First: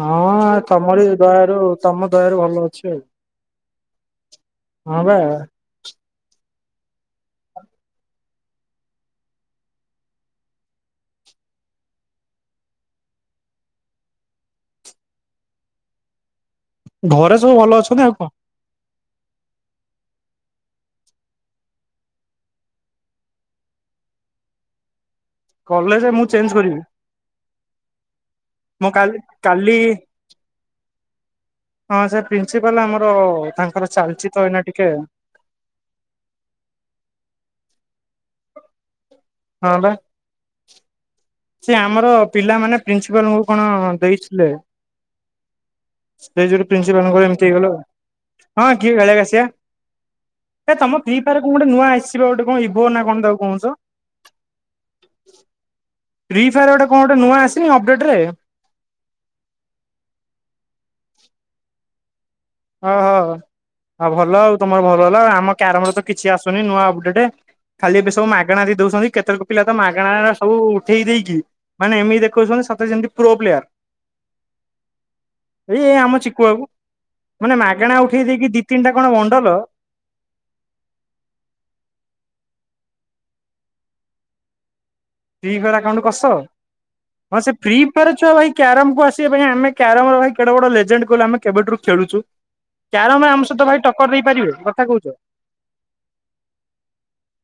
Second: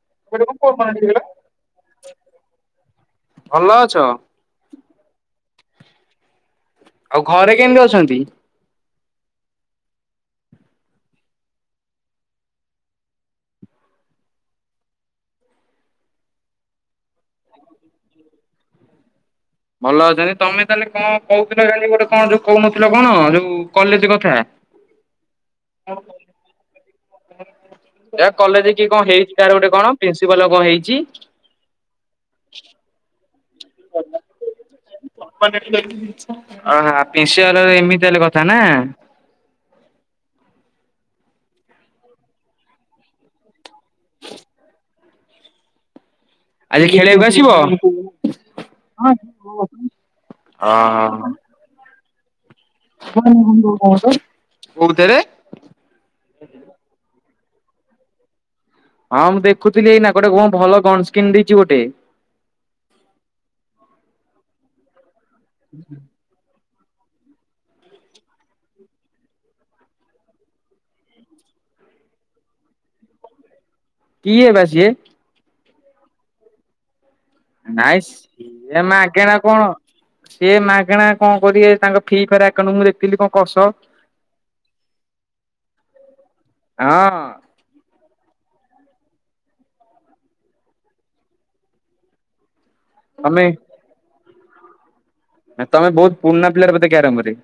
ହଁ ତମରି ଦୟାରୁ ତମ ଦୟାରୁ ଭଲ ଅଛି ଆଉ ଭଲ ଅଛ ହଁ ବା ଆଉ ଘରେ କେମିତି ଅଛନ୍ତି ଘରେ ସବୁ ଭଲ ଅଛନ୍ତି ଆଉ କଣ। ଭଲ ଅଛନ୍ତି ତମେ ତାହେଲେ କଣ କହୁଥିଲ କାଲି ଗୋଟେ କଣ ଯୋଉ କହୁନଥିଲ କଣ ଯୋଉ କଲେଜ କଥା [inaudible] କଲେଜ ମୁଁ ଚେଞ୍ଜ କରିବି। କଲେଜ କିଏ ମୁଁ କଣ କାଲି ହେଇଛି କାହାର ଗୋଟେ କାଲି କଣ ପ୍ରିନ୍ସିପାଲର କଣ ହେଇଛି। ହଁ ସେ ପ୍ରିନ୍ସିପାଲ ଆମର ତାଙ୍କର ଚାଲିଚ ତ ଏଇନା ଟିକେ ଅହ ପ୍ରିନ୍ସିପାଲ ର ଏମିତି ତାହେଲେ କଥା ନା ହଁ ବା ସେ ଆମର ପିଲାମାନେ ପ୍ରିନ୍ସିପାଲଙ୍କୁ କଣ ଦେଇଥିଲେ ଆଜି ପ୍ରିନ୍ସିପାଲ ର ଖେଳିବାକୁ ଏମତି ଆସିବ? ହେଇଗଲା ଆଉ ହଁ କି ଆସିବା ହଁ ଏ ତମ ଫ୍ରି ହଁ ହ ଫାୟାର କଣ ଗୋଟେ ନୂଆ ଆସିବା ଗୋଟେ କଣ ଇ କୋଉଥିରେ ଫ୍ରିଫାୟାର ଗୋଟେ କଣ ଗୋଟେ ନୂଆ ଆସିନି ଅପଡେଟ ରେ ହଁ ମୁଁ ଦେଖୁଥିଲି ଏଇନା ଗୋଟେ କଣ ଭଲ ଗନ୍ ସ୍କିନ୍ ଦେଇଛି ଗୋଟେ। ଓହୋ ଆଉ ଭଲ ଆଉ ତମର ଭଲ ହେଲା ଆମ କ୍ୟାରମରେ ତ କିଛି ଆସୁନି ନୂଆ ଅପଡେଟ ଖାଲି ଏବେ ସବୁ ମାଗଣା ଦେଇ ଦଉଛନ୍ତି କେତେକ ପିଲା ତ ମାଗଣା ସବୁ ଉଠେଇ ଦେଇକି ମାନେ ଏମିତି ଦେଖଉଛନ୍ତି ସତେ ଯେମିତି ପ୍ରୋ ପ୍ଲେୟାର କିଏ ବା ସିଏ ଏଇ ଆମ ଚିକୁ ବାବୁ ମାନେ ମାଗଣା ନାଇଁ ଉଠେଇ ଦେଇକି ଦି ଏ ତିନିଟା କଣ ମାଗେଣା ବଣ୍ଡଲ କଣ ସିଏ ମାଗଣା କଣ କରିବେ ତାଙ୍କ ଫ୍ରି ଫାୟାର ଆକାଉଣ୍ଟ ମୁଁ ଦେଖିଥିଲି କସ। [inaudible] ଫ୍ରି ଫାୟାର ଆକାଉଣ୍ଟ କସ। ହଁ ସେ ଫ୍ରି ଫାୟାର ଛୁଆ ଭାଇ କ୍ୟାରମ୍ କୁ ଆସିବା ପାଇଁ ଆମେ କ୍ୟାରମ୍ ରେ ଭାଇ କେଡେ ବଡ ଲେଜେଣ୍ଡ କହିଲୁ ଆମେ କେବେଠାରୁ ଖେଳୁଚୁ। ହ [inaudible] କ୍ୟାରମ୍ ରେ ଆମ ସହିତ ଭାଇ ଟକ୍କର ଦେଇପାରିବେ କଥା କହୁଚ। ନାଇଁ ତମେ ବହୁତ ପୁରୁଣା ପ୍ଲେୟର ବୋଧେ କ୍ୟାରମ ରେ?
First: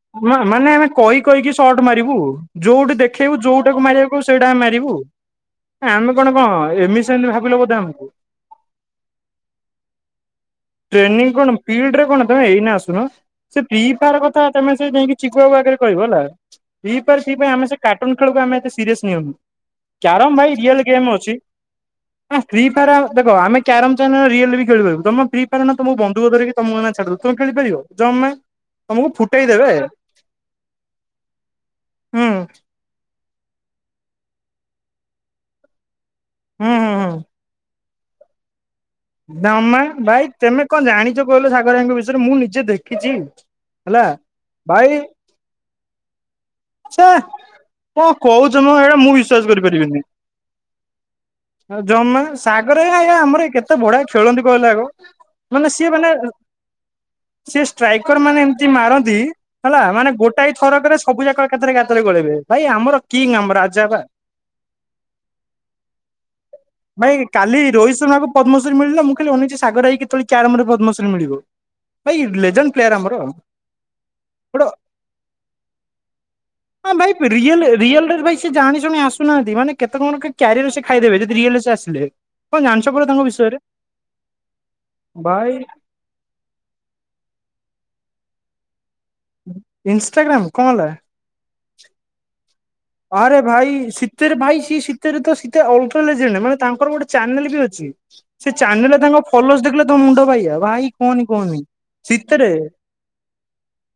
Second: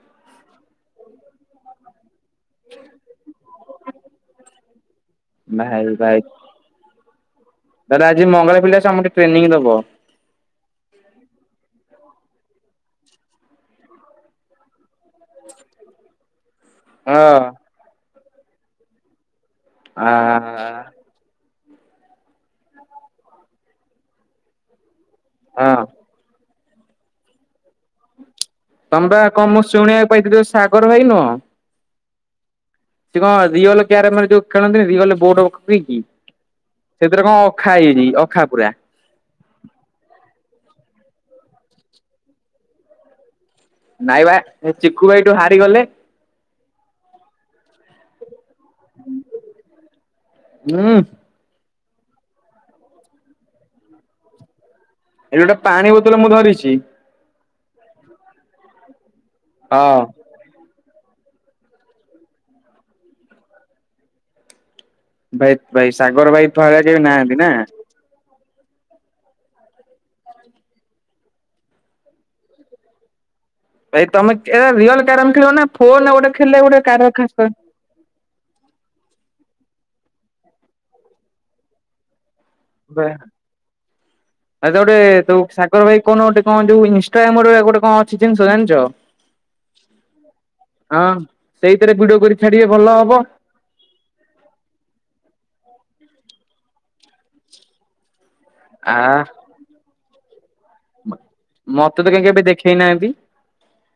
ମାନେ ଆମେ କହି କହିକି ସର୍ଟ ମାରିବୁ। ଯୋଉଠି ଦେଖେଇବୁ ଯୋଉଟାକୁ ମାରିବାକୁ କହିବୁ ସେଇଟା ଆମେ ମାରିବୁ। ଭାଇ ଆମେ ଭାଇ କଣ ଏମିତି ସେମିତି ଭାବିଲ ବୋଧେ ତାହେଲେ ଆମକୁ। ଆଜି ମଙ୍ଗଳ ପିଲା ସମସ୍ତେ ଟ୍ରେନିଂ ଦବ ଟ୍ରେନିଂ କଣ ଫିଲ୍ଡ ରେ କଣ ତମେ ଏଇନେ ଆସୁନ। ସେ ଫ୍ରି ଫାୟାର କଥା ତମେ ସେ ଯାଇଁକି ଚିକୁବାକୁ ଆଗରେ କହିବ ହେଲା। ଫ୍ରି ଫାୟାର ହଁ ଫ୍ରି ଫାୟାର ଆମେ ସେ କାର୍ଟୁନ ଖେଳକୁ ଆମେ ଏତେ ସିରିୟସ ନଉନୁ। ଆ କ୍ୟାରମ ଭାଇ ରିୟଲ ଗେମ୍ ଅଛି। ଫ୍ରି ଫାୟାର ଆମେ ଦେଖ ଆମେ କ୍ୟାରମ ଚାନେଲରେ ରିଅଲରେ ବି ଖେଳିପାରିବୁ। ତମେ ଫ୍ରି ଫାୟାର ଏଇନା ହଁ ତମକୁ ବନ୍ଧୁକ ଧରିକି ତମକୁ ଏଇନା ଛାଡି ଦେବୁ ତମେ ଖେଳିପାରିବ ଜମା। ତମକୁ ତମେ ବା ଫୁଟେଇ କଣ ମୁଁ ଦେବେ ଶୁଣିବାକୁ ପାଇଥିଲି ଯୋଉ ସାଗର ଭାଇ ନୁହଁ ହୁଁ। ସେ କଣ ରିଅଲ କ୍ୟାରମରେ ଯୋଉ ଖେଳନ୍ତିନି ରିଅଲ୍ ବୋଡ୍ ପକେଇକି ହୁଁ ହୁଁ ହୁଁ। ସେଥିରେ କଣ ଅଖା ହେଇଯାଇଚି ଅଖା ପୁରା। ଜମା ଭାଇ ତେମେ କଣ ଜାଣିଚ କହିଲ ସାଗର ଭାଇ ଙ୍କ ବିଷୟରେ ମୁଁ ନିଜେ ଦେଖିଚି। ନାଇଁ ବା ଚିକୁ ଭାଇଠୁ ହାରିଗଲେ। ଛେ କଣ କହୁଚ ମ ଏଟା ମୁଁ ବିଶ୍ଵାସ କରିପାରିବିନି। ହୁଁ ଜମା ସାଗର ଭାଇ ଆଜ୍ଞା ଆମର କେତେ ବଢିଆ ଖେଳନ୍ତି କହିଲେ ଆଗ। ଏଠି ଗୋଟେ ମାନେ ପାଣି ସିଏ ମାନେ ବୋତଲ ମୁଁ ଧରିଛି ସେ ଷ୍ଟ୍ରାଇକର ମାନେ ଏମତି ମାରନ୍ତି ହେଲା ହଁ ମାନେ ଗୋଟାଏ ଥରକରେ ସବୁ ଯାକ ଏକାଥରେ ଗାତ ରେ ଗଳେଇବେ। ଭାଇ ଆମର କିଙ୍ଗ ଆମର ରାଜା ପା। ଭାଇ ଭାଇ ସାଗର ଭାଇ ଭଳିଆ କେହି ଭାଇ ନାହାନ୍ତି ନା। [unintelligible] ପଦ୍ମଶ୍ରୀ ମିଳିଲା ମୁଁ ଖାଲି ଅନେଇଚି ସାଗର ଭାଇ କି କେତେବେଳେ କ୍ୟାରମ୍ ରେ ପଦ୍ମଶ୍ରୀ ମିଳିବ। ଭାଇ ଲେଜେଣ୍ଡ ପ୍ଲେୟାର ଆମର। ଭାଇ ତମେ ଗୋଟେ ଏରା ହଁ ରିଅଲ କ୍ୟାରମ୍ ଖେଳିବ ନା ଫୋନ ରେ ଗୋଟେ ଖେଳିଲେ ଗୋଟେ ହଁ କାର ଭାଇ [unintelligible] ଖାସ ରିଏଲେ। ରିଅଲ ରେ ଭାଇ ସେ ଜାଣି ଶୁଣି ଆସୁନାହାନ୍ତି। ମାନେ କେତେ କଣ କି କ୍ୟାରିଅର ସେ ଖାଇଦେବେ, ଯଦି ରିଏଲରେ ସେ ଆସିଲେ। କଣ ଜାଣିଛ [unintelligible] ପରା ତାଙ୍କ ବିଷୟରେ ଭାଇ ସାଗର ଭାଇ କଣ ଗୋଟେ କଣ ଯୋଉ ଇନଷ୍ଟାଗ୍ରାମ୍ ରେ ଗୋଟେ କଣ ଅଛି ଜିନିଷ ଜାଣିଚ? ଇନଷ୍ଟାଗ୍ରାମ କଣ ହେଲା? ହଁ। ସେଇଥିରେ ଭିଡ଼ିଓ କରି ଛାଡ଼ିବେ ଭଲ ହବ। ଆରେ ଭାଇ ସିତେ ରେ ଭାଇ ସିଏ ସିତେରେ ସିଏ ଅଲଗା ଲେଜେଣ୍ଡ। ମାନେ ତାଙ୍କର ଗୋଟେ ଚ୍ୟାନେଲ୍ ବି ଅଛି। ସେ ଚ୍ୟାନେଲ୍ ଆ ରେ ତାଙ୍କ ଫଲୋର୍ସ ଦେଖିଲେ ତମ ମୁଣ୍ଡ ବାଇଆ। ଭାଇ କୁହନି କୁହନି। ମତେ ତ କାଇଁ କେବେ ଦେଖେଇନାହାନ୍ତି।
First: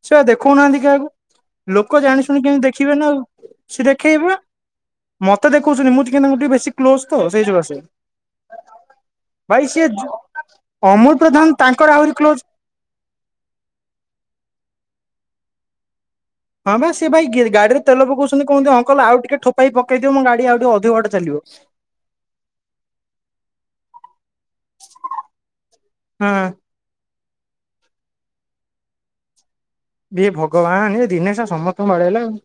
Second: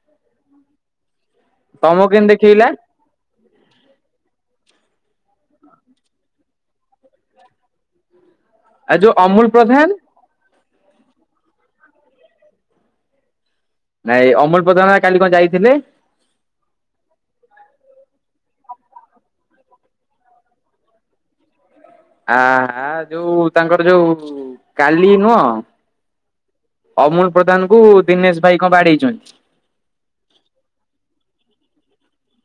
ସିଏ ବା ଦେଖଉନାହାନ୍ତି କାହାକୁ। ଲୋକ ତମକୁ ଜାଣି ଶୁଣି କେମିତି ଦେଖେଇଲା? ଦେଖିବେ ନା ଆଉ। ସେ ଦେଖେଇବ ନା। ମତେ ଦେଖଉଛନ୍ତି ମୁଁ ଟିକେ ତାଙ୍କୁ ଟିକେ ବେଶୀ କ୍ଲୋଜ୍ ତ ସେଇ ସକାସେ। ଆଉ ଯୋଉ ଅମୁଲ ଭାଇ ପ୍ରଧାନ ସିଏ ଅମଲ୍ ପ୍ରଧାନ ତାଙ୍କର ଆହୁରି କ୍ଲୋଜ୍। ନାଇଁ ଅମଲ୍ ପ୍ରଧାନ କାଲି କଣ ଯାଇଥିଲେ। ହଁ ବା ସିଏ ଭାଇ ଗାଡ଼ିରେ ତେଲ ପକଉଛନ୍ତି କୁହନ୍ତିି ଅଙ୍କଲ ଆଉ ଟିକେ ଠୋପାଏ ପକେଇ ଦିଅ ମୋ ଗାଡ଼ି ଆଉ ଟିକ ଅଧିକ ବାଟ ଚାଲିବ। [inaudible] ଆ ଆ ଯୋଉ ତାଙ୍କର ଯୋଉ କାଲି ନୁହଁ? ହଁ ଅମୁଲ ପ୍ରଧାନଙ୍କୁ ଦିନେଶ ଭାଇ କଣ ବାଡ଼େଇଛନ୍ତି। ଏ ଭଗବାନ ଏ ଦିନେଶା ସମସ୍ତଙ୍କୁ ବାଡ଼େଇଲା ଆଉ।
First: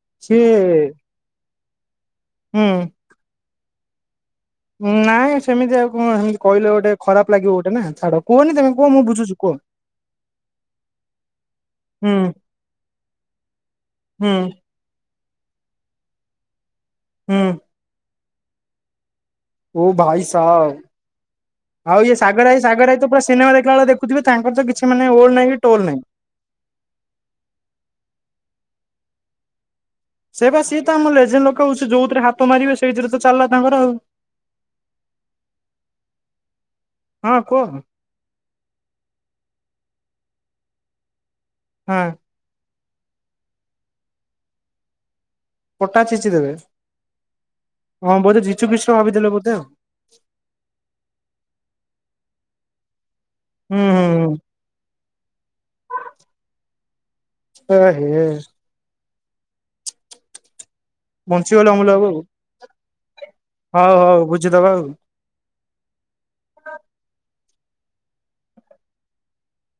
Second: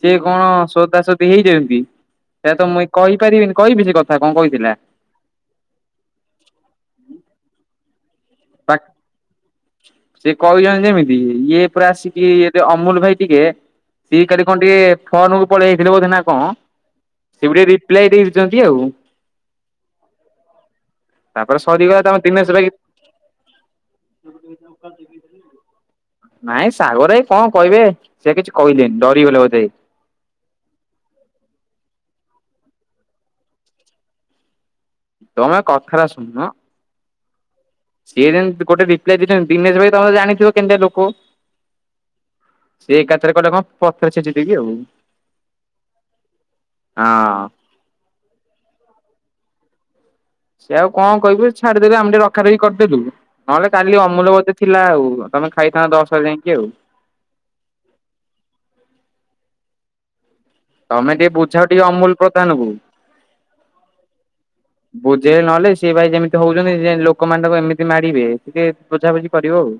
ସିଏ କଣ ସୋଦାସୋଦି ହେଇଛନ୍ତି ସେଟା ତ ହୁଁ। ମୁଇଁ କହିପାରିବିନି କହିବି ସେ କଥା କଣ କହିଥିଲା? ନାଇଁ ସେମିତି ଆଉ କଣ ସେମିତି କହିଲ ଗୋଟେ ଖରାପ ଲାଗିବ ଗୋଟେ ନା ଛାଡ଼ କୁହନି ତମେ ବା କୁହ ମୁଁ ବୁଝୁଛି କୁହ। ସେ କହିଛନ୍ତି ଯେମିତି ଇଏ ପୁରା ହୁଁ ଆସିକି ଇଏଟେ ଅମୁଲ ଭାଇ ଟିକେ ସିଏ ହୁଁ କାଲି କଣ ଟିକେ ଫୋନକୁ ପଳେଇ ଆଇଥିଲେ ବୋଧେ ନା କଣ ହୁଁ ସିଏ ଗୋଟେ ରିପ୍ଲାଇ ଦେଇଛନ୍ତି ଆଉ। ଓ ଭାଇ ସାହାବ୍ ତାପରେ ସରିଗଲା ଆଉ ତମ ଇଏ ସାଗର ଦିନେଶ ଭାଇ ସାଗର ଭାଇ ତ ପୁରା ସିନେମା ଦେଖିଲା ଭଳିଆ ଦେଖ ଦେଖୁଥିବେ ତାଙ୍କରତ କିଛି ମାନେ ଓଲ୍ ନାହିଁ କି ଟୋଲ ନାହିଁ। ନାଇଁ ସାଗର ଭାଇ କଣ କହିବେ ସେ କିଛି କହିଲେନି ଡରିଗଲେ ବୋଧେ? ସେ ବା ସିଏ ତ ଆମ ଲେଜେଣ୍ଟ ଲୋକ ହଉଛି ଯୋଉଥିରେ ହାତ ମାରିବେ ସେଇଥିରେ ତ ଚାଲିଲା ତାଙ୍କର ଆଉ। ତମେ କଥାଟା ଶୁଣୁନ। ହଁ କୁହ? ସିଏ ଯେମିତି ଗୋଟେ ରିପ୍ଲାଇ ଦେଇଛନ୍ତି ଦିନେଶ ଭାଇ ତମେ ଜାଣିଥିବ କେମିତିଆ ଲୋକ। ହଁ। ସେ ଏକାଥରେ କହିଲେ କଣ ପଥର ଛେଚିଦେବି ଆଉ। ପଟା ଛେଚି ଦେବେ ହଁ। ହଁ ବୋଧେ ଯୀଶୁ ଖ୍ରୀଷ୍ଟ ଭାବି ଦେଲେ ବୋଧେ ଆଉ। ସେ ଆଉ କଣ କହିବେ ଛାଡ଼ି ଦେଲେ ଆମେ ଟିକେ ରଖା ରଖି କରିଦେଲୁ। ନହେଲେ ହୁଁ କାଲି ହୁଁ ହୁଁ ଅମୁଲବୋଧେ ଥିଲା ଆଉ। ତମେ ଖାଇଥାନ୍ତ ଦଶରେ ଯାଇକି ଆଉ। ଏହେ। ତମେ ଟିକେ ବୁଝାଅ ବଞ୍ଚିଗଲୁ ଟିକେ ଅମୁଲ ବାବୁ ପ୍ରଧାନକୁ। ହଉ ହଉ ବୁଝିଦବା ଆଉ। ବୁଝେଇ ନହେଲେ ସିଏ ଭାଇ ଯେମିତି ହଉଛନ୍ତି ସିଏ ଲୋକମାନ ତାଙ୍କୁ ଏମିତି ମାରିବେ ଟିକେ ବୁଝାବୁଝି କରିବ ଆଉ।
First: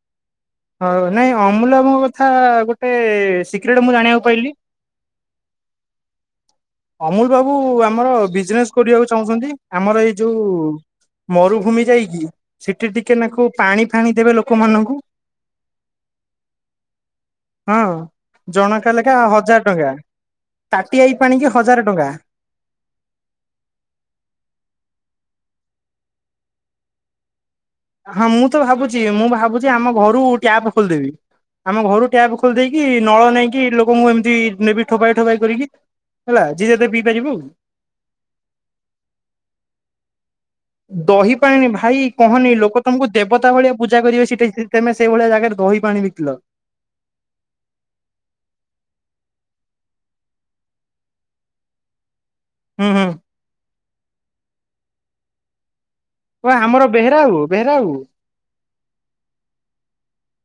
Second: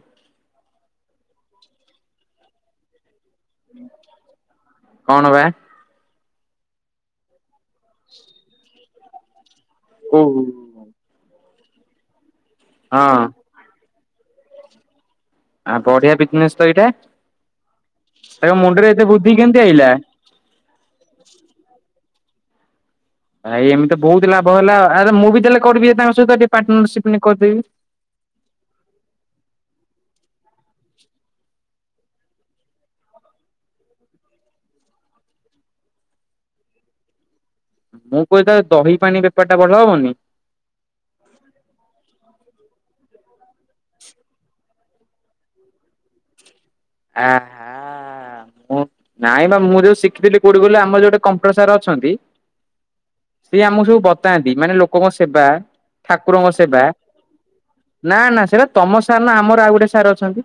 ହଉ ନାଇଁ ଅମୁଲମୋ କଥା ଗୋଟେ ସିକ୍ରେଟ ମୁଁ ଜାଣିବାକୁ ପାଇଲି। କଣ ବା? ଅମୁଲ ବାବୁ ଆମର ବିଜନେସ୍ କରିବାକୁ ଚାହୁଁଛନ୍ତି। ଆମର ଏଇ ଯୋଉ ଓହୋ ହଁ ମରୁଭୂମି ଯାଇକି ସେଠି ଟିକେ ଆଉ ନାକୁ ପାଣି ଫାଣି ଦେବେ ଲୋକମାନଙ୍କୁ। ବଢିଆ ବିଜନେସ ତ ଏଇଟା। ହଁ ତାଙ୍କ ମୁଣ୍ଡରେ ଜଣକା ଏତେ ଲେଖା ବୁଦ୍ଧି କେମିତି ହଜାର ଆଇଲା? ଟଙ୍କା। ତାଟିଆଇ ପାଣିକି ହଜାର ଟଙ୍କା। ଭାଇ ଏମିତି ବହୁତ ଲାଭ ହେଲା। ଆରେ ମୁଁ ବି ତାହେଲେ କରିବି ତାଙ୍କ ସହିତ ଟିକେ ପାର୍ଟନର ସିପିନ କରିପାରିବି। ହଁ ମୁଁ ତ ଭାବୁଛି ମୁଁ ଭାବୁଛି ଆମ ଘରୁ ଟ୍ୟାପ ଖୋଲିଦେବି। ଆମ ଘରୁ ଟ୍ୟାପ୍ ଖୋଲିଦେଇକି ନଳ ନେଇକି ଲୋକଙ୍କୁ ଏମିତି ନେବି ଠୋପାଏ ଠୋପାଏ କରିକି। ହେଲା ଯିଏଯେତେ ପିଇପାରିବ ଆଉ। ମୁଁ କହିଥାନ୍ତି ଦହି ପାଣି ବେପାର ଟା ଭଲ ହବନି? ଦହି ପାଣି ଭାଇ କହନି ଲୋକ ତମକୁ ଦେବତା ଭଳିଆ ପୂଜା କରିବେ ସେଠି ତେମେ ସ ସେଇ ଭଳିଆ ଜାଗାରେ ଦହି ପାଣି ବିକିଲ। ଆ। ମୁଁ ନାଇଁ ବା ମୁଁ ଯୋଉ ଶିଖିଥିଲି କୋଉଠି କହିଲ ଆମର ଯୋଉଠି କମ୍ପ୍ୟୁଟର ସାର୍ ଅଛନ୍ତି? ହୁଁ ହୁଁ। ସିଏ ଆମକୁ ସବୁ ବତାନ୍ତି ମାନେ ଲୋକଙ୍କ ସେବା ଓ ଠାକୁରଙ୍କ ସେବା ଆମର ବେହେରା ବାବୁ ବେହେରା ବାବୁ ନା ନା ସେଟା ତମ ସାର୍ ନା ଆମର ଆଉ ଗୋଟେ ସାର୍ ଅଛନ୍ତି।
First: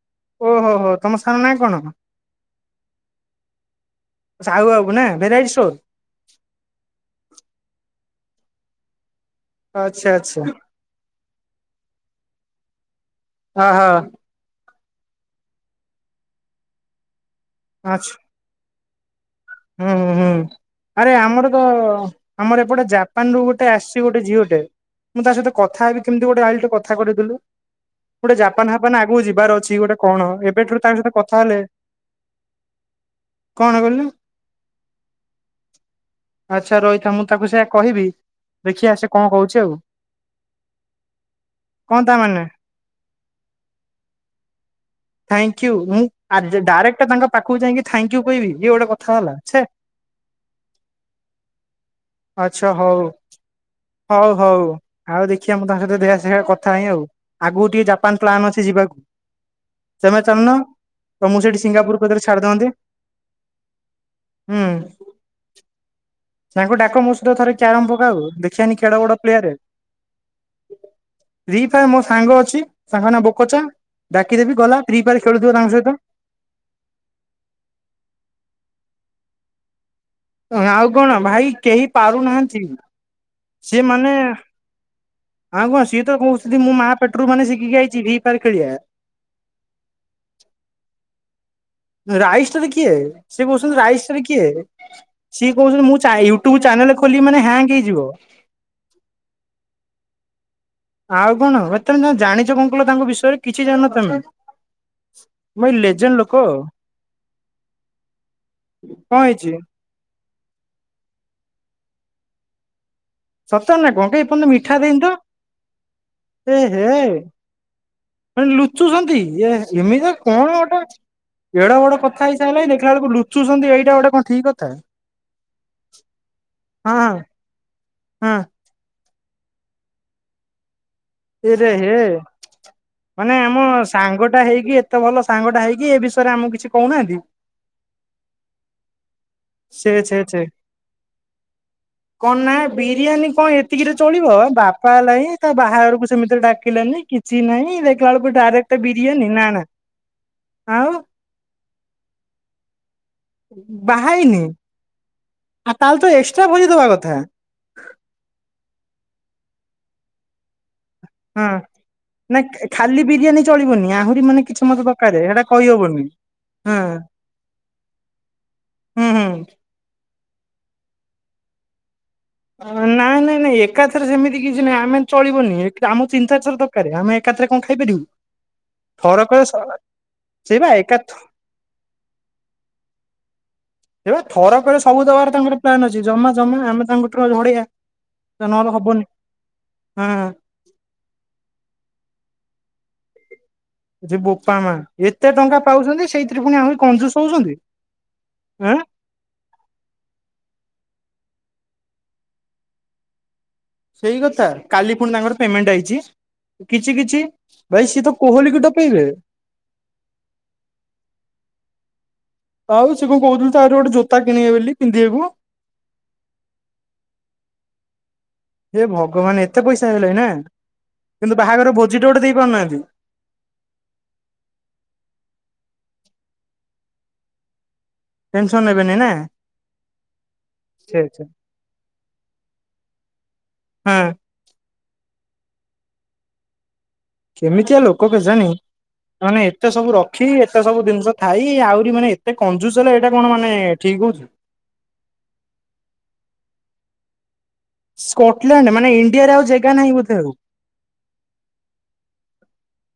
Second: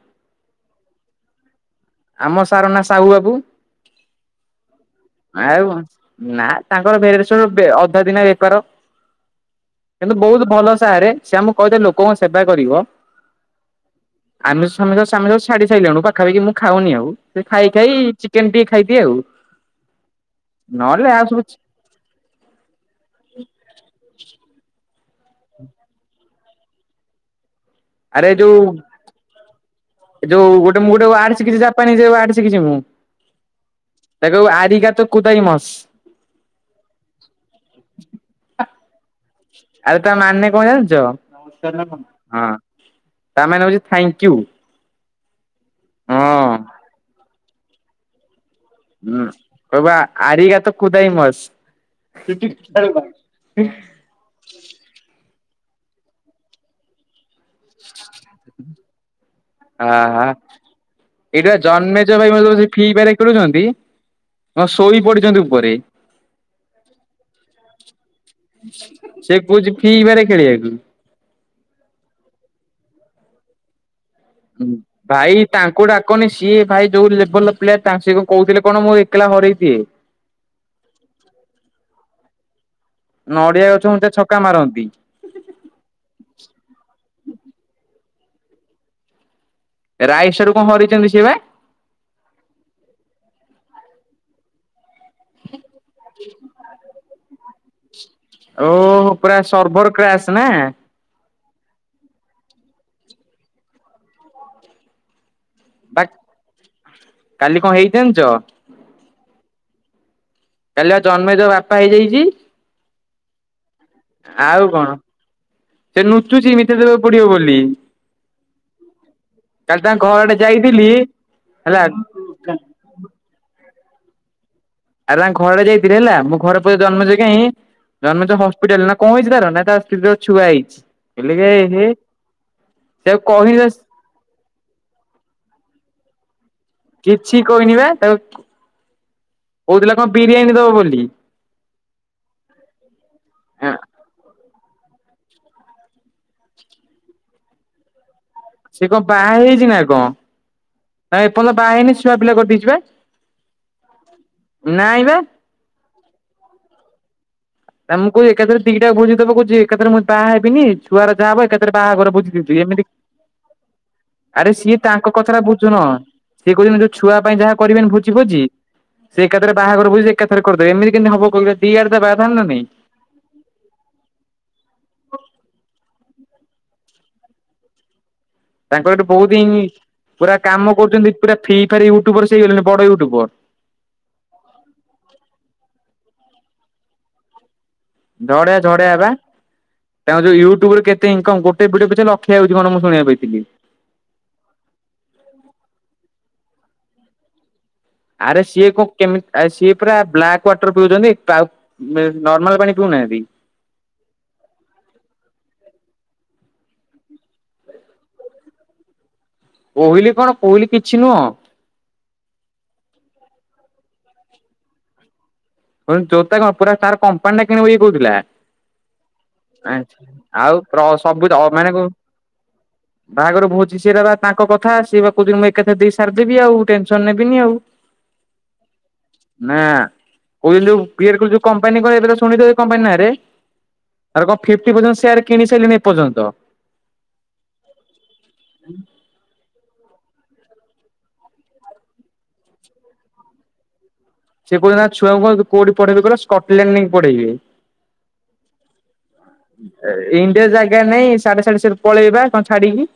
ଓହୋ ହୋ ତମ ସାର୍ ନାଁ କଣ? ତାଉ ବାବୁ ସାହୁ ବାବୁ ନା ଭେରାଇଟି ଆଉ ଷ୍ଟୋର କଣ? ନା ତାଙ୍କର ଭେରେବେସେରୁ ବେ ଅଧେ ଦିନେ ବେପାର ଆଚ୍ଛା କିନ୍ତୁ ବହୁତ ଆଚ୍ଛା ଭଲ ସ ସାରେ ସେଆମକୁ କହିଦେ ଲୋକଙ୍କ ସେବା କରିବ। ଅ ହ। ଆମେ ସମେଶ ସମେଶ ଛାଡି ସାଇଲୁଣି ପାଖାପାଖି ମୁଁ ଖାଉନି ଆଉ ସେ ଖାଇ ଖାଇ ଆଚ୍ଛା ଚି କେମିତି ଟିକେ ଖାଇଦିଏ ଆଉ। ହୁଁ ହୁଁ ନହେଲେ ଆରେ ଆଉ ସବୁ ଆମର ତ ଆମର ଏପଟେ ଜାପାନ ରୁ ଗୋଟେ ଆସିଛି ଗୋଟେଝିଅଟେ। ମୁଁ ତା ସହିତ କଥା ହେବି କେମିତି ଗୋଟେ ଆଇଲୁ ଟିକିଏ କଥା କରେଇଦେଲୁ? ଆରେ ଗୋଟେ ଯୋଉ ଜାପାନ ଫାପାନ ଆଗକୁ ଯିବାର ଅଛି ଗୋଟେ କଣ ଏ ଯୋଉ ଏବେଠାରୁ ଗୋଟେ ତା ମୁଁ ସହିତ ଗୋଟେ କଥା ୱାଡ ହେଲେ ଶିଖିଛି ଜାପାନି ୱାଡ ଶିଖିଛି ମୁଁ। କଣ କହିଲୁ ତାକୁ କହିବୁ ଆଡ଼ିକା ତୁ କୁଦାଇ ମସ। ଆଚ୍ଛା ରହିଥା ମୁଁ ତାକୁ ସେଇଆ କହିବି ଦେଖିଆ ସେ କଣ କହୁ ଆରେ ତା ମାନେ କଣ କଣ ତା ଜାଣିଛ? ମାନେ ତାମାନେ ହଉଛି ଥ୍ୟାଙ୍କ ୟୁ। ଥାଙ୍କୟୁ ମୁଁ ଆର୍ଜେ ଡାଇରେକ୍ଟ ତାଙ୍କ ପାଖକୁ ଯାଇକି ଥ୍ୟାଙ୍କ ୟୁ କହିବି ଇଏ ଗୋଟେ କଥା ହୁଁ ହେଲା ଛେ କହିବ ଆଡ଼ିଗାତ କୁଦାଇ ମସ୍। ସୁଟିଂ ଆଚ୍ଛା ହଉ ଆରେମା। ହଉ ହଉ ଆଉ ଦେଖିବା ମୁଁ ତାଙ୍କ ସହିତ ଦେଖିଆ ତାଙ୍କ ସହ କଥା ହୁଏ ଆଉ। ଆଗକୁ ଟିକେ ଜାପାନ ପ୍ଲାନ ଅଛି ଯିବାକୁ। ଆଁ ତମେ ଆ ଚାଲୁନ ତମକୁ ଏଇଟା ସେଇଠି ସିଙ୍ଗାପୁର ଜନ୍ମେଜୟ କତିରେ ଭାଇ ଯୋଉ ଛାଡିଦଅନ୍ତେ ଫ୍ରି ଫାୟାର ଖେଳୁଛନ୍ତି ହଁ ଶୋଇ ପଡିଛନ୍ତି ଉପରେ। ସାଙ୍ଗ ଡାକ ମୋ ସହିତ ଥରେ କ୍ୟାରମ ପକାଉ ଦେଖିୟାନି କେଡେ ବଡ ସେ ପ୍ଲେୟାର? କହୁଛି ଫ୍ରି ଫାୟାର ଖେଳିବାକୁ। ଫ୍ରି ଫାୟାର ମୋ ସାଙ୍ଗ ଅଛି ସାଙ୍ଗ ନାଁ ବୋକଚା ଡାକିଦେବି ଗଲା ଫ୍ରି ଫାୟାର ଭାଇ ଖେଳୁଥିବ ତାଙ୍କ ତାଙ୍କୁ ସହିତ। ଡାକନି ସିଏ ଭାଇ ଯୋଉ ଲେବଲ ପ୍ଲେୟାର ତାଙ୍କ ସ କଣ କହୁଥିଲେ କଣ ମୁଁ ଏକଲା ହରେଇ ଦିଏ? ଆଉ କଣ ଭାଇ କେହି ପାରୁନାହାନ୍ତି ନଡିଆ ଗଛ ସେ ମୂଳେ ମାନେ ଛକା ମାରନ୍ତି ଆଉ କଁ ସିଏ ତ କହୁଛନ୍ତି ମୁଁ ମା ପେଟରୁ ମାନେ ଶିଖିକି ଆଇଛି ହେଇପାରେ ଭି ଫାୟାର ଖେଳିଆ। ରାଇସାର୍ କୁ କଣ ହରେଛନ୍ତି ସେ ବା? ରାଇଷ୍ଟାର୍ କିଏ ସେ କହୁଛନ୍ତି ରାଇଷ୍ଟାର୍ କିଏ? ସିଏ କହୁଛନ୍ତି ମୁଁ ଚା ୟୁଟ୍ୟୁବ ଚ୍ୟାନେଲ ଖୋଲିବି ମାନେ ହ୍ୟାଙ୍ଗ ହେଇଯିବ। ଓହୋ ପୁରା ସର୍ଭର କ୍ରାସ୍ ନା। ଆଉ କଣ ତମେ ଜାଣିଛ କଣ କହିଲ ତାଙ୍କ ବିଷୟରେ କିଛି ଜାଣିନ ତମେ? ମୁ ଏଇ ବା ଲେଜେଣ୍ଟ ଲୋକ କାଲି କଣ ହେଇଛି ଜାଣିଛ? କଣ ହେଇଛି? କାଲି ପା ଜନ୍ମେଜୟ ବାପା ହେଇଯାଇଛି। ସତ ନା କଣ ବେ ଏ ପର୍ଯ୍ୟନ୍ତ ଆଉ ମିଠା କଣ ଦେଇନି ତ। ସେ ନୁଚୁଚି ଏ ମିଠା ହେ ଦେବାକୁ ପଡିବ ବୋଲି। ଲୁଚୁଛନ୍ତି ଏ କାଲି ତାଙ୍କ ଏମିତି ଘର ଆଡେ କଣ ଯାଇଥିଲି ଗୋଟେ ଏଡ ହେଲା ଆଉ ବଡ କ ଖାଇସାଇଲାଣୀ ଦେଖିଲା ବେଳକୁ ଲୁଚୁଛନ୍ତି ଏଇଟା ଗୋଟେ କଣ ଠିକ କଥା? ଆରେ ତାଙ୍କ ଘର ଆଡେ ଯାଇଥିଲି ହେଲା ମୁଁ ଘରେ ପଚାରିଲି ହଁ ଜନ୍ମଜୟ କାହିଁ ହଁ ଜନ୍ମଜୟ ହଶ୍ ପିଟାଲ୍ ନାଁ କଁ ହେଇଚି ତାର, ନାଁ ତା ସ୍ତ୍ରୀ ର ଛୁଆ ହେଇଚି। ଇଲେ କେ ଏରେ ଏହେ ହେ ସେ ଆଉ କହି ଦେସ୍ ତାଙ୍ଗଟା ହେଇକି ଏତେ ଭଲ ସାଙ୍ଗଟା ହେଇକି ଏ ବିଷୟରେ ଆମକୁ କିଛି କଉନାଆନ୍ତି। କି କଇନି ବା ତାଉ ସେ ଛେ ଛେ। ଦବ ବୋଲି କନ୍ ନାଁ ବିରିୟାନୀ କନ୍ ଏତିକିରେ ଚଳିବ ଆ ବାପା ଏଲାଇଁ ତା ବାହାଘର କୁ ସେମିତିରେ ଡାକିଲେନି କି ଚି ନେଇ ଦେକିଲା ବେଳକୁ ଡାଏରେକ୍ଟ୍ ସେ କଅଁ ବାଆ ହେଇଛି ନାଁ କଁ ଆଉ ନାଁ ଏପର୍ଯ୍ୟନ୍ତ ବାଆ ହେଇନି ଛୁଅପିଲା କର୍ଦେଇଛି ବା। ବାହାଇନି? ନାଁଇ ବା। ଆ ତାଏଲେ ତ ଏଷ୍ଟ୍ରା ଭୋଜି ଦବା କଥା। ନା ମୁଁ କୁଏ ଏକାଥରେ ଦିଟା ଭୁଜି ଦେବ କୁଛି ଏକାଥରେ ମୁଁ ବାଆ ହେବିନି। ତୁଆର ଯାଆ ହବ ହଁ ଏକାଥରେ ପାହାଘର ଭୁଜି ନା ଦୁଥିବି ଏମିତି ଖାଲି ବିରିୟାନୀ ଚଳିବନି ଆହୁରି ମାନେ ଆରେ କିଛି ସିଏ ମତେ ତାଙ୍କ ଦରକାର କଥାଟା ସେଇଟା ବୁଜୁନ। କହିହବନି ସିଏ ହଁ କଉଚନ୍ତି ଯୋଉ ଛୁଆ ପାଇଁ ଯାହା କରିବେନି ଭୋଜି ଫୋଜି ହୁଁ ସେ ଏକାଥରେ ହୁଁ ବାହାଘର ଭୋଜି ଏକାଥରେ କରଦେବେ ଏମିତି କେମତି ହବ କଉରା ଦି ଆଡ଼େ ବାଆଥାନ୍ତା ନାଁ ନାଇଁ। ନାଁ ନାଇଁ ନାଇଁ ଏକାଥରେ ସେମିତି କିଛି ନାଇଁ ଆମେ ଚଳିବନି ଏକ୍ ଆମଉ ଚୀନ୍ ଚାଏର୍ ଥର ଦରକାରେ ଆମେ ଏକାଥରେ କଁ ଖାଇପାରିବୁ। ତାଙ୍କର ଏଠୁ ବହୁତ୍ ଥରକରେ ଇଁ ପୁରା ସେଇବା କାମ ଏକା କରୁଚନ୍ତି ପୁରା ଫି ଫାରି ୟୁଟ୍ୟୁବର୍ ସେ ହେଇଗଲେଣି ବଡ଼ ୟୁଟ୍ୟୁବର୍। ଏବା ଥରକରେ ସବୁ ଦବାର ତାଙ୍କର ପ୍ଲାନ ଅଛି ଜମା ଜମା ଆମେ ତାଙ୍କଠୁ ଅ ଝଡ଼େଇଆ। ଝଡ଼େଆ ଝଡ଼େଆ ବା ହଁ ତାଙ୍କର ଯୋଉ ୟୁଟ୍ୟୁବରୁ କେ ତେ ଇନକମ୍ ଗୋଟେ ଭିଡ଼ିଓ ପିଛେ ଲକ୍ଷେ ଆଉଚି କଣ ମୁଁ ଶୁଣିଆକୁ ପାଇଥିଲି। ଯେ ବୋପା ମା ଏତେ ଟଙ୍କା ପାଉଚନ୍ତି ସେଇଥିରେ ପୁଣି ଆହୁରି କଂଜୁସ ହଉଚନ୍ତି। ଆରେ ସିଏ କୋ କେମିତ୍ ଆ ସିଏ ପରା ବ୍ଲାକ୍ ୱାଟର୍ ପିଉଚନ୍ତି ପାଉ ଏ ନର୍ମାଲ୍ ପାଣି ପିଉନାହାନ୍ତି। ସେଇ କଥା କାଲି ପୁଣି ତାଙ୍କର ପେମେଣ୍ଟ୍ ଆଇଚି। କିଛି କିଛି ଭାଇ ସିଏତ କୋହୋଲିକୁ ଟପେଇବେ। କୋହିଲି କଣ କୋଇଲି କିଛି ନୁଅଁ। ଆଉ ସେ କଣ କହୁଥିଲେ ତାର ଗୋଟେ ଜୋତା କିଣିବେ ବୋଲି ପିନ୍ଧିଆକୁ। ମୁଁ କହିଲି ଜୋତା କଣ ପୁରା ତାର୍ କମ୍ପାନୀ ଟା କିଣିବ ଇଏ କଉଥିଲା। ହେ ଭଗବାନ ଏତେ ଏଁ ପଇସା ହେଇଗଲାଣି ନା ଆଉ କ୍ର ସବୁ କିନ୍ତୁ ଦ ମାନେ ବାହାଘର କୁ ଭୋଜିଟେ ଗୋଟେ ଦେଇ ପାରୁନାହାନ୍ତି ବାହାଘର ଭୋଜି ସେରା ବା ତାଙ୍କ କଥା ସିଏ ବା କୋଉଚନ୍ତି ମୁଁ ଏକା ଥର୍ ଦେଇ ସାର୍ଦେବି ଆଉ ଟେନ୍ସନ୍ ନେବିନି ଆଉ। [inaudible] ଟେନ୍ସନ୍ ନେବେନି ନାଁ। ନା ଯୋଉ କହୁଛନ୍ତି ଇଏରେକରେ ଯୋଉ କମ୍ପାନୀ [unintelligible] ଶୁଣିଥିବ କମ୍ପାନୀ ନାଁରେ ହଁ ଆ ତ କଣ୍ ଫିଫ୍ଟି ପର୍ଯ୍ୟନ୍ତ୍ ସେୟାର୍ କିଣି ସାଇଲେଣିି ଏପର୍ଯ୍ୟନ୍ତ। କେମିତିଆ ଲୋକ କେଜାଣି। ମାନେ ଏତେ ସବୁ ରଖି ଏତେ ସବୁ ଜିନ୍ଷ ଥାଇ ଆହୁରି ମାନେ ଏତେ କଞ୍ଜୁସ୍ ହେଲେ ଏଇଟା କଣ ମାନେ ଠିକ୍ କଉଚ। ସେ କଉଥୁଲା ତା ଛୁଆକୁ କଁ କୋଉଠି ପଢ଼େଇବି କହିଲ ସ୍କଟଲେଣ୍ଡ୍ ନେଇକି ପଢ଼େଇବି। ସ୍କଟଲାଣ୍ଡ ମାନେ ଇଣ୍ଡିଆରେ ଆଉ ଜାଗା [inaudible] ନାହିଁ ଏଇ ବୋଧେ ଇଣ୍ଡିଆ ଜାଗା ନାଇଁସ ସେଆଡ଼େ ସେଆଡ଼େ ସେଆର୍ ପଳେଇବା କଣ୍ ଛାଡି଼କି।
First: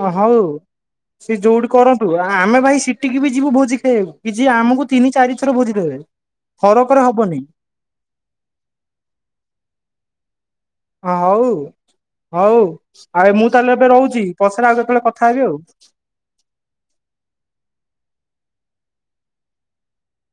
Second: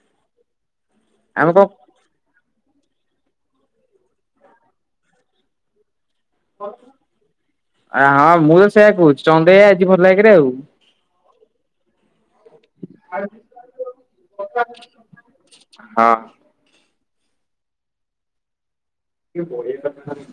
ହଁ ହଉ ସେ ଆମେ କଣ ଯୋଉଠି କରନ୍ ଉ ଆ ଆମେ ଭାଇ ସିଟିକି ବି ଯିବୁ ବୋଜି ଖାଇଆକୁ କିଛି ଆମକୁ ତିନି ଚାରି ଥର ଭୋଜି ଦେବେ। ଥରକରେ ହବନି। ଆ ହଁ ମୁଁ ତ ସେୟା କହୁଛି ଚନ୍ଦେଇ ଆଜି ଭଲା ଆକେରେ ଆଉ। ହଁ ହଉ ହଉ ଆରେ ମୁଁ ତାହେଲେ ଏବେ ରୋଉଚି ପଛରେ ଆଉ କେତେବେଳେ କଥା ହେବି ଆଉ। ହଁ। ଟିକେ ବଢେଇଥାନ୍ତ ଖାଲି।